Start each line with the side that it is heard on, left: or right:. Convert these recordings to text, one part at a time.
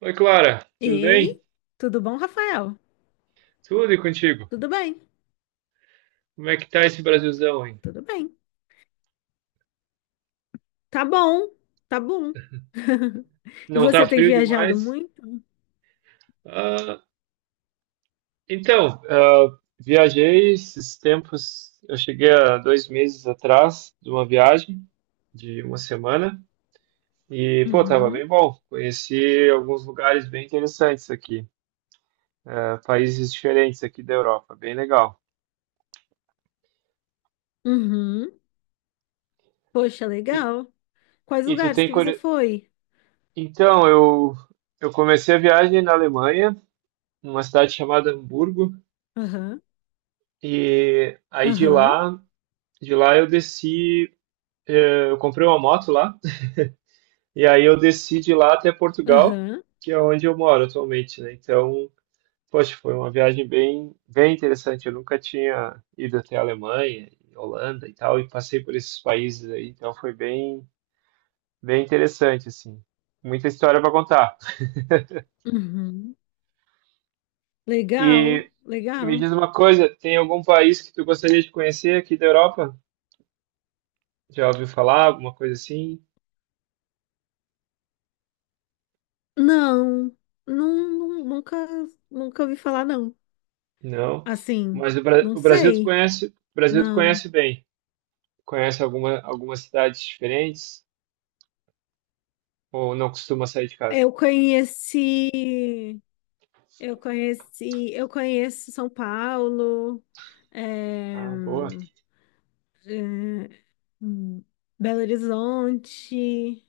right: Oi, Clara, tudo bem?
left: Ei, tudo bom, Rafael?
right: Tudo e contigo?
left: Tudo bem,
right: Como é que tá esse Brasilzão, hein?
left: tudo bem. Tá bom, tá bom. E
right: Não tá
left: você tem
right: frio
left: viajado
right: demais?
left: muito?
right: Ah, então, viajei esses tempos, eu cheguei há 2 meses atrás de uma viagem de uma semana e, pô, tava bem
left: Uhum,
right: bom. Conheci alguns lugares bem interessantes aqui, ah, países diferentes aqui da Europa, bem legal.
left: uhum. Poxa,
right: E,
left: legal. Quais
right: e tu
left: lugares
right: tem...
left: que você foi?
right: Então, eu comecei a viagem na Alemanha, numa cidade chamada Hamburgo.
left: Aham,
right: E aí de
left: aham,
right: lá, eu desci, eu comprei uma moto lá, e aí eu desci de lá até Portugal,
left: aham,
right: que é onde eu moro atualmente, né? Então, poxa, foi uma viagem bem, bem interessante. Eu nunca tinha ido até a Alemanha, e Holanda e tal, e passei por esses países aí, então foi bem, bem interessante, assim. Muita história para contar.
left: uhum. Legal,
right: E, e me
left: legal.
right: diz uma coisa, tem algum país que tu gostaria de conhecer aqui da Europa? Já ouviu falar alguma coisa assim?
left: Não, não, nunca, nunca ouvi falar, não.
right: Não,
left: Assim,
right: mas
left: não
right: o Brasil tu
left: sei,
right: conhece, o Brasil tu
left: não.
right: conhece bem. Conhece algumas cidades diferentes ou não costuma sair de casa?
left: Eu conheci. Eu conheci, eu conheço São Paulo, eh,
right: Ah, boa.
left: hum, Belo Horizonte,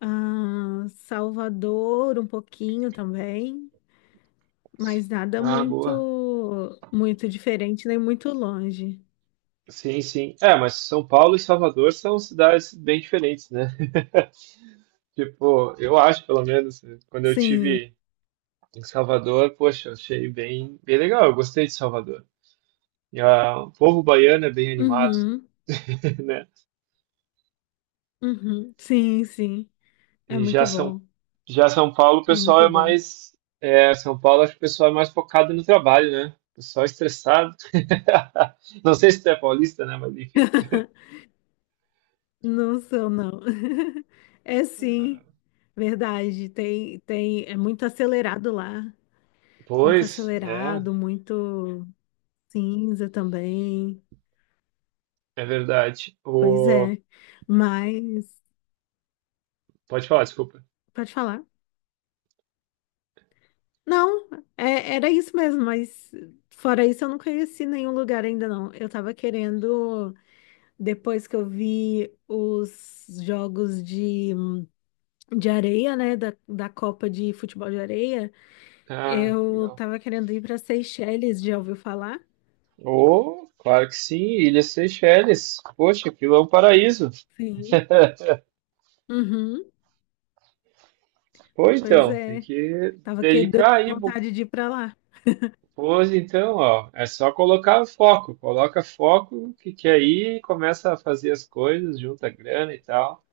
left: ah, Salvador um pouquinho também, mas nada
right: Ah,
left: muito,
right: boa.
left: muito diferente nem muito longe.
right: Sim, sim. É, mas São Paulo e Salvador são cidades bem diferentes, né? Tipo, eu acho, pelo menos, quando eu
left: Sim,
right: tive em Salvador, poxa, eu achei bem, bem legal. Eu gostei de Salvador. E ah, o povo baiano é bem animado,
left: uhum,
right: né?
left: uhum, sim, sim, é
right: E já
left: muito
right: São,
left: bom,
right: já São Paulo, o
left: é
right: pessoal
left: muito
right: é
left: bom.
right: mais. É, São Paulo, acho que o pessoal é mais focado no trabalho, né? O pessoal é estressado. Não sei se tu é paulista, né? Mas enfim.
left: Não sou, não. É sim, verdade. Tem, tem, é muito acelerado lá. Muito
right: Pois, é,
left: acelerado, muito cinza também.
right: é verdade.
left: Pois
right: O...
left: é. Mas,
right: Pode falar, desculpa.
left: pode falar. Não, era isso mesmo, mas fora isso eu não conheci nenhum lugar ainda não. Eu tava querendo, depois que eu vi os jogos de areia, né, da Copa de Futebol de Areia,
right: Ah,
left: eu
right: legal.
left: tava querendo ir para Seychelles, já ouviu falar?
right: Oh, claro que sim, Ilhas Seychelles. Poxa, aquilo é um paraíso.
left: Sim. Uhum,
right: Pô,
left: pois
right: então, tem
left: é.
right: que
left: Tava que deu
right: dedicar aí.
left: vontade de ir para lá.
right: Pois então, ó, é só colocar o foco, coloca foco que aí começa a fazer as coisas, junta grana e tal.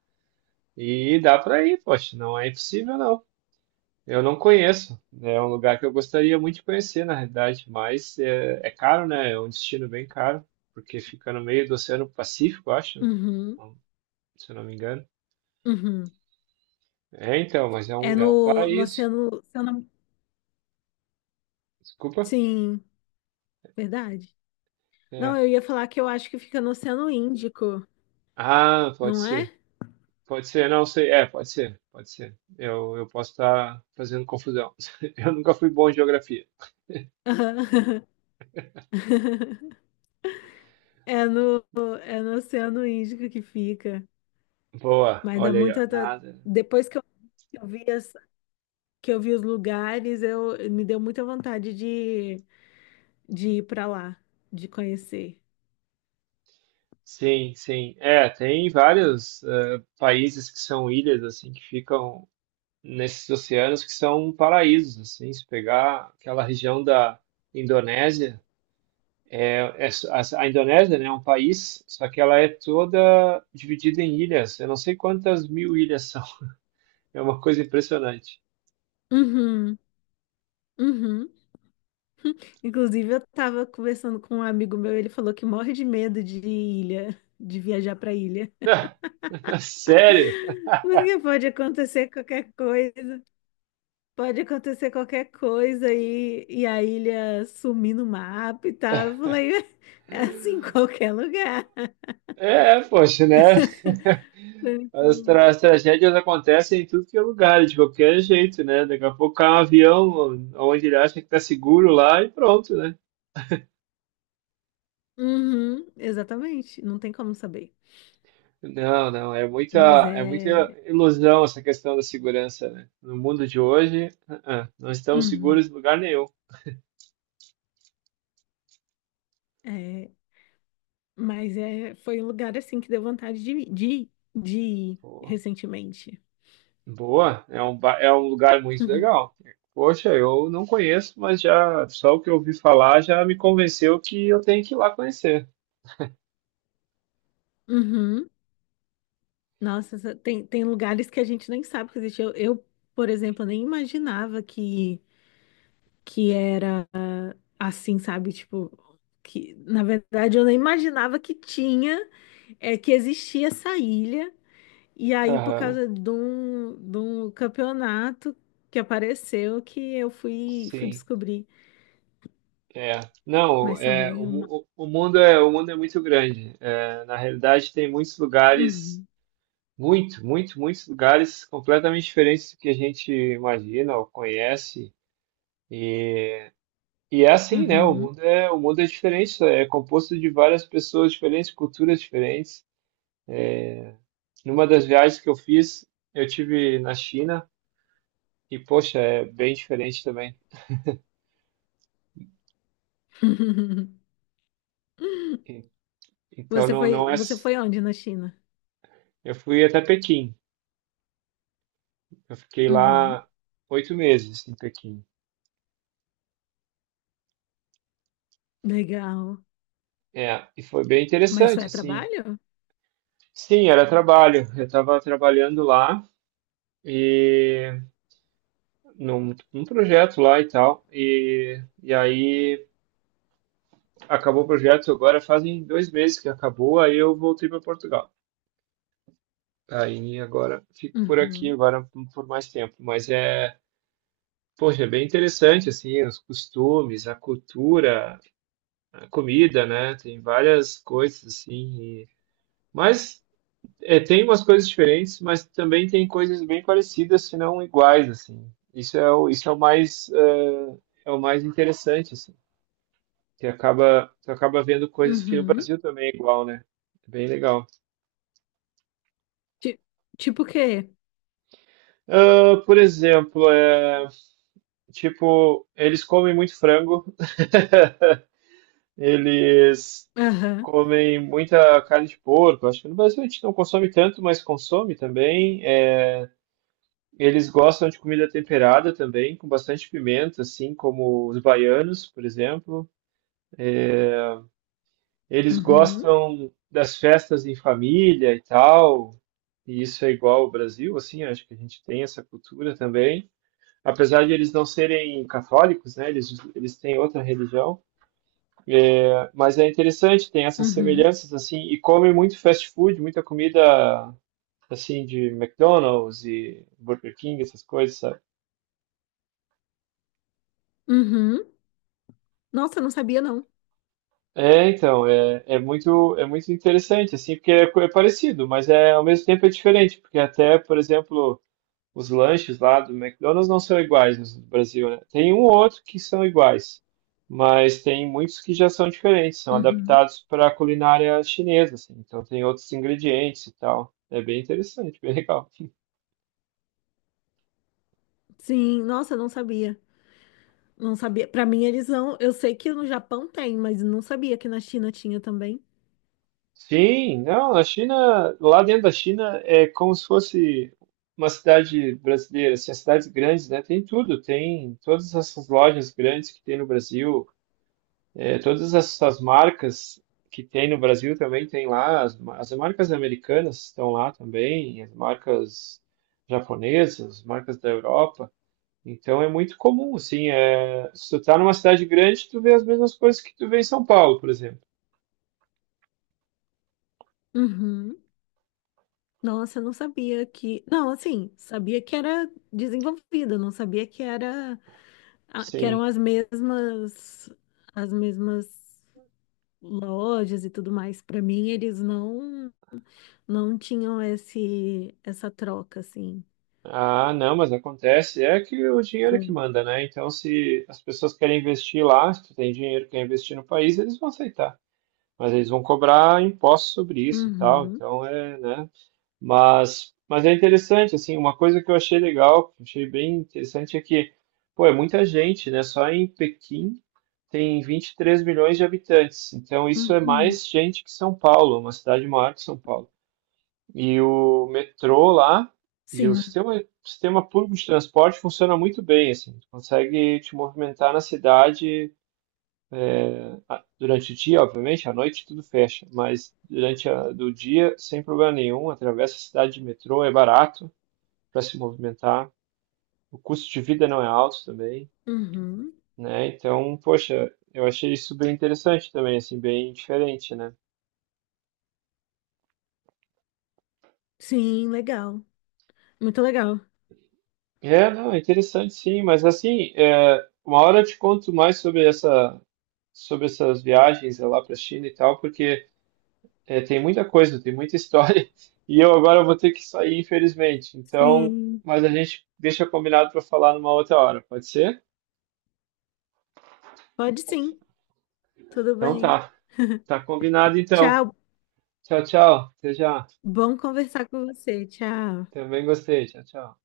right: E dá para ir, poxa, não é impossível não. Eu não conheço, né, é um lugar que eu gostaria muito de conhecer, na realidade, mas é caro, né? É um destino bem caro, porque fica no meio do Oceano Pacífico, eu acho, né?
left: Uhum.
right: Então, se eu não me engano.
left: Uhum.
right: É, então, mas é um
left: No
right: paraíso.
left: Oceano,
right: Desculpa.
left: Sim, verdade. Não,
right: É.
left: eu ia falar que eu acho que fica no Oceano Índico,
right: Ah, pode
left: não é?
right: ser. Pode ser, não sei. É, pode ser, pode ser. Eu posso estar fazendo confusão. Eu nunca fui bom em geografia.
left: Aham. É no, é no Oceano Índico que fica.
right: Boa,
left: Mas dá
right: olha aí, ó.
left: muita.
right: Nada.
left: Depois que eu, que eu vi as- que eu vi os lugares, eu me deu muita vontade de ir para lá, de conhecer.
right: Sim, sim. É, tem vários países que são ilhas, assim, que ficam nesses oceanos que são paraísos, assim. Se pegar aquela região da Indonésia, a Indonésia, né, é um país, só que ela é toda dividida em ilhas. Eu não sei quantas mil ilhas são. É uma coisa impressionante.
left: Uhum, uhum. Inclusive, eu tava conversando com um amigo meu, ele falou que morre de medo de ilha, de viajar para ilha.
right: Sério?
left: Porque pode acontecer qualquer coisa, pode acontecer qualquer coisa e a ilha sumir no mapa e tal.
right: É,
left: Eu falei, é assim em qualquer lugar.
right: é, poxa, né?
left: Foi muito-
right: Tragédias acontecem em tudo que é lugar, de qualquer jeito, né? Daqui a pouco cai um avião onde ele acha que tá seguro lá e pronto, né?
left: Uhum, exatamente, não tem como saber.
right: Não, não,
left: Mas
right: é muita
left: é.
right: ilusão essa questão da segurança, né? No mundo de hoje, não estamos
left: Uhum,
right: seguros em lugar nenhum.
left: é- Mas é... foi um lugar assim que deu vontade de ir recentemente.
right: Boa, é um lugar muito legal. Poxa, eu não conheço, mas já só o que eu ouvi falar já me convenceu que eu tenho que ir lá conhecer.
left: Uhum. Nossa, tem, tem lugares que a gente nem sabe que existe. Eu, por exemplo, nem imaginava que era assim, sabe? Tipo, que na verdade eu nem imaginava que tinha, é, que existia essa ilha. E aí, por
right: Aham,
left: causa de um campeonato que apareceu, que eu fui, fui
right: sim,
left: descobrir.
right: é. Não,
left: Mas
right: é,
left: também uma.
right: o mundo é muito grande. É, na realidade, tem muitos lugares,
left: Uhum,
right: muito, muito, muitos lugares completamente diferentes do que a gente imagina ou conhece. E é assim, né?
left: uhum.
right: O mundo é diferente, é composto de várias pessoas diferentes, culturas diferentes. Numa das viagens que eu fiz, eu tive na China e, poxa, é bem diferente também. E- Então não, não é.
left: Você foi onde na China?
right: Eu fui até Pequim. Eu fiquei
left: Uhum,
right: lá 8 meses em Pequim.
left: legal.
right: É, e foi bem
left: Mas só
right: interessante,
left: é
right: assim.
left: trabalho?
right: Sim, era trabalho. Eu estava trabalhando lá e num projeto lá e tal. E aí acabou o projeto. Agora fazem 2 meses que acabou. Aí eu voltei para Portugal. Aí agora fico por aqui
left: Uhum.
right: agora por mais tempo, mas é, poxa, é bem interessante assim, os costumes, a cultura, a comida, né? Tem várias coisas assim, e- mas é, tem umas coisas diferentes, mas também tem coisas bem parecidas, se não iguais assim. Isso é o mais é, o mais interessante assim, que acaba tu acaba vendo coisas que no
left: Uhum.
right: Brasil também é igual, né? É bem legal.
left: Ti- Tipo o quê?
right: Ah, por exemplo, é, tipo, eles comem muito frango. Eles
left: Aham.
right: comem muita carne de porco. Acho que no Brasil a gente não consome tanto, mas consome também. É, eles gostam de comida temperada também, com bastante pimenta, assim como os baianos, por exemplo. Eles
left: Uhum.
right: gostam das festas em família e tal. E isso é igual ao Brasil, assim, acho que a gente tem essa cultura também. Apesar de eles não serem católicos, né? Eles têm outra religião. Mas é interessante, tem essas
left: Uhum.
right: semelhanças, assim, e come muito fast food, muita comida, assim, de McDonald's e Burger King, essas coisas, sabe?
left: Uhum. Nossa, eu não sabia, não.
right: É, então, é, é muito interessante, assim, porque é, é parecido, mas é, ao mesmo tempo é diferente, porque até, por exemplo, os lanches lá do McDonald's não são iguais no Brasil, né? Tem um ou outro que são iguais, mas tem muitos que já são diferentes, são
left: Uhum.
right: adaptados para a culinária chinesa, assim, então tem outros ingredientes e tal. É bem interessante, bem legal.
left: Sim, nossa, eu não sabia. Não sabia. Pra mim, eles não. Eu sei que no Japão tem, mas não sabia que na China tinha também.
right: Sim, não, a China, lá dentro da China é como se fosse uma cidade brasileira, assim, as cidades grandes, né? Tem tudo, tem todas essas lojas grandes que tem no Brasil, é, todas essas marcas que tem no Brasil também tem lá, as marcas americanas estão lá também, as marcas japonesas, as marcas da Europa. Então é muito comum, assim, é, se tu tá numa cidade grande, tu vê as mesmas coisas que tu vê em São Paulo, por exemplo.
left: Uhum. Nossa, eu não sabia que. Não, assim, sabia que era desenvolvida, não sabia que era ah, que
right: Sim.
left: eram as mesmas lojas e tudo mais. Pra mim, eles não. Não tinham esse, essa troca, assim,
right: Ah, não, mas acontece. É que o dinheiro é que
left: com.
right: manda, né? Então, se as pessoas querem investir lá, se tu tem dinheiro que quer investir no país, eles vão aceitar. Mas eles vão cobrar impostos sobre isso e tal.
left: Uhum,
right: Então, é, né? Mas é interessante, assim, uma coisa que eu achei legal, que eu achei bem interessante é que, pô, é muita gente, né? Só em Pequim tem 23 milhões de habitantes. Então, isso é
left: uhum,
right: mais gente que São Paulo, uma cidade maior que São Paulo. E o metrô lá e o
left: sim,
right: sistema público de transporte funciona muito bem, assim. Tu consegue te movimentar na cidade durante o dia, obviamente, à noite tudo fecha, mas durante a, do dia, sem problema nenhum, atravessa a cidade de metrô, é barato para se movimentar. O custo de vida não é alto também,
left: uhum,
right: né? Então, poxa, eu achei isso bem interessante também, assim, bem diferente, né?
left: sim, legal, muito legal.
right: É, não, é interessante sim, mas assim, é, uma hora eu te conto mais sobre essa sobre essas viagens é, lá para a China e tal, porque é, tem muita coisa, tem muita história, e eu agora vou ter que sair, infelizmente. Então,
left: Sim,
right: mas a gente deixa combinado para falar numa outra hora, pode ser?
left: pode sim, tudo
right: Então
left: bem.
right: tá, tá combinado então.
left: Tchau,
right: Tchau, tchau. Até já.
left: bom conversar com você, tchau.
right: Também gostei. Tchau, tchau.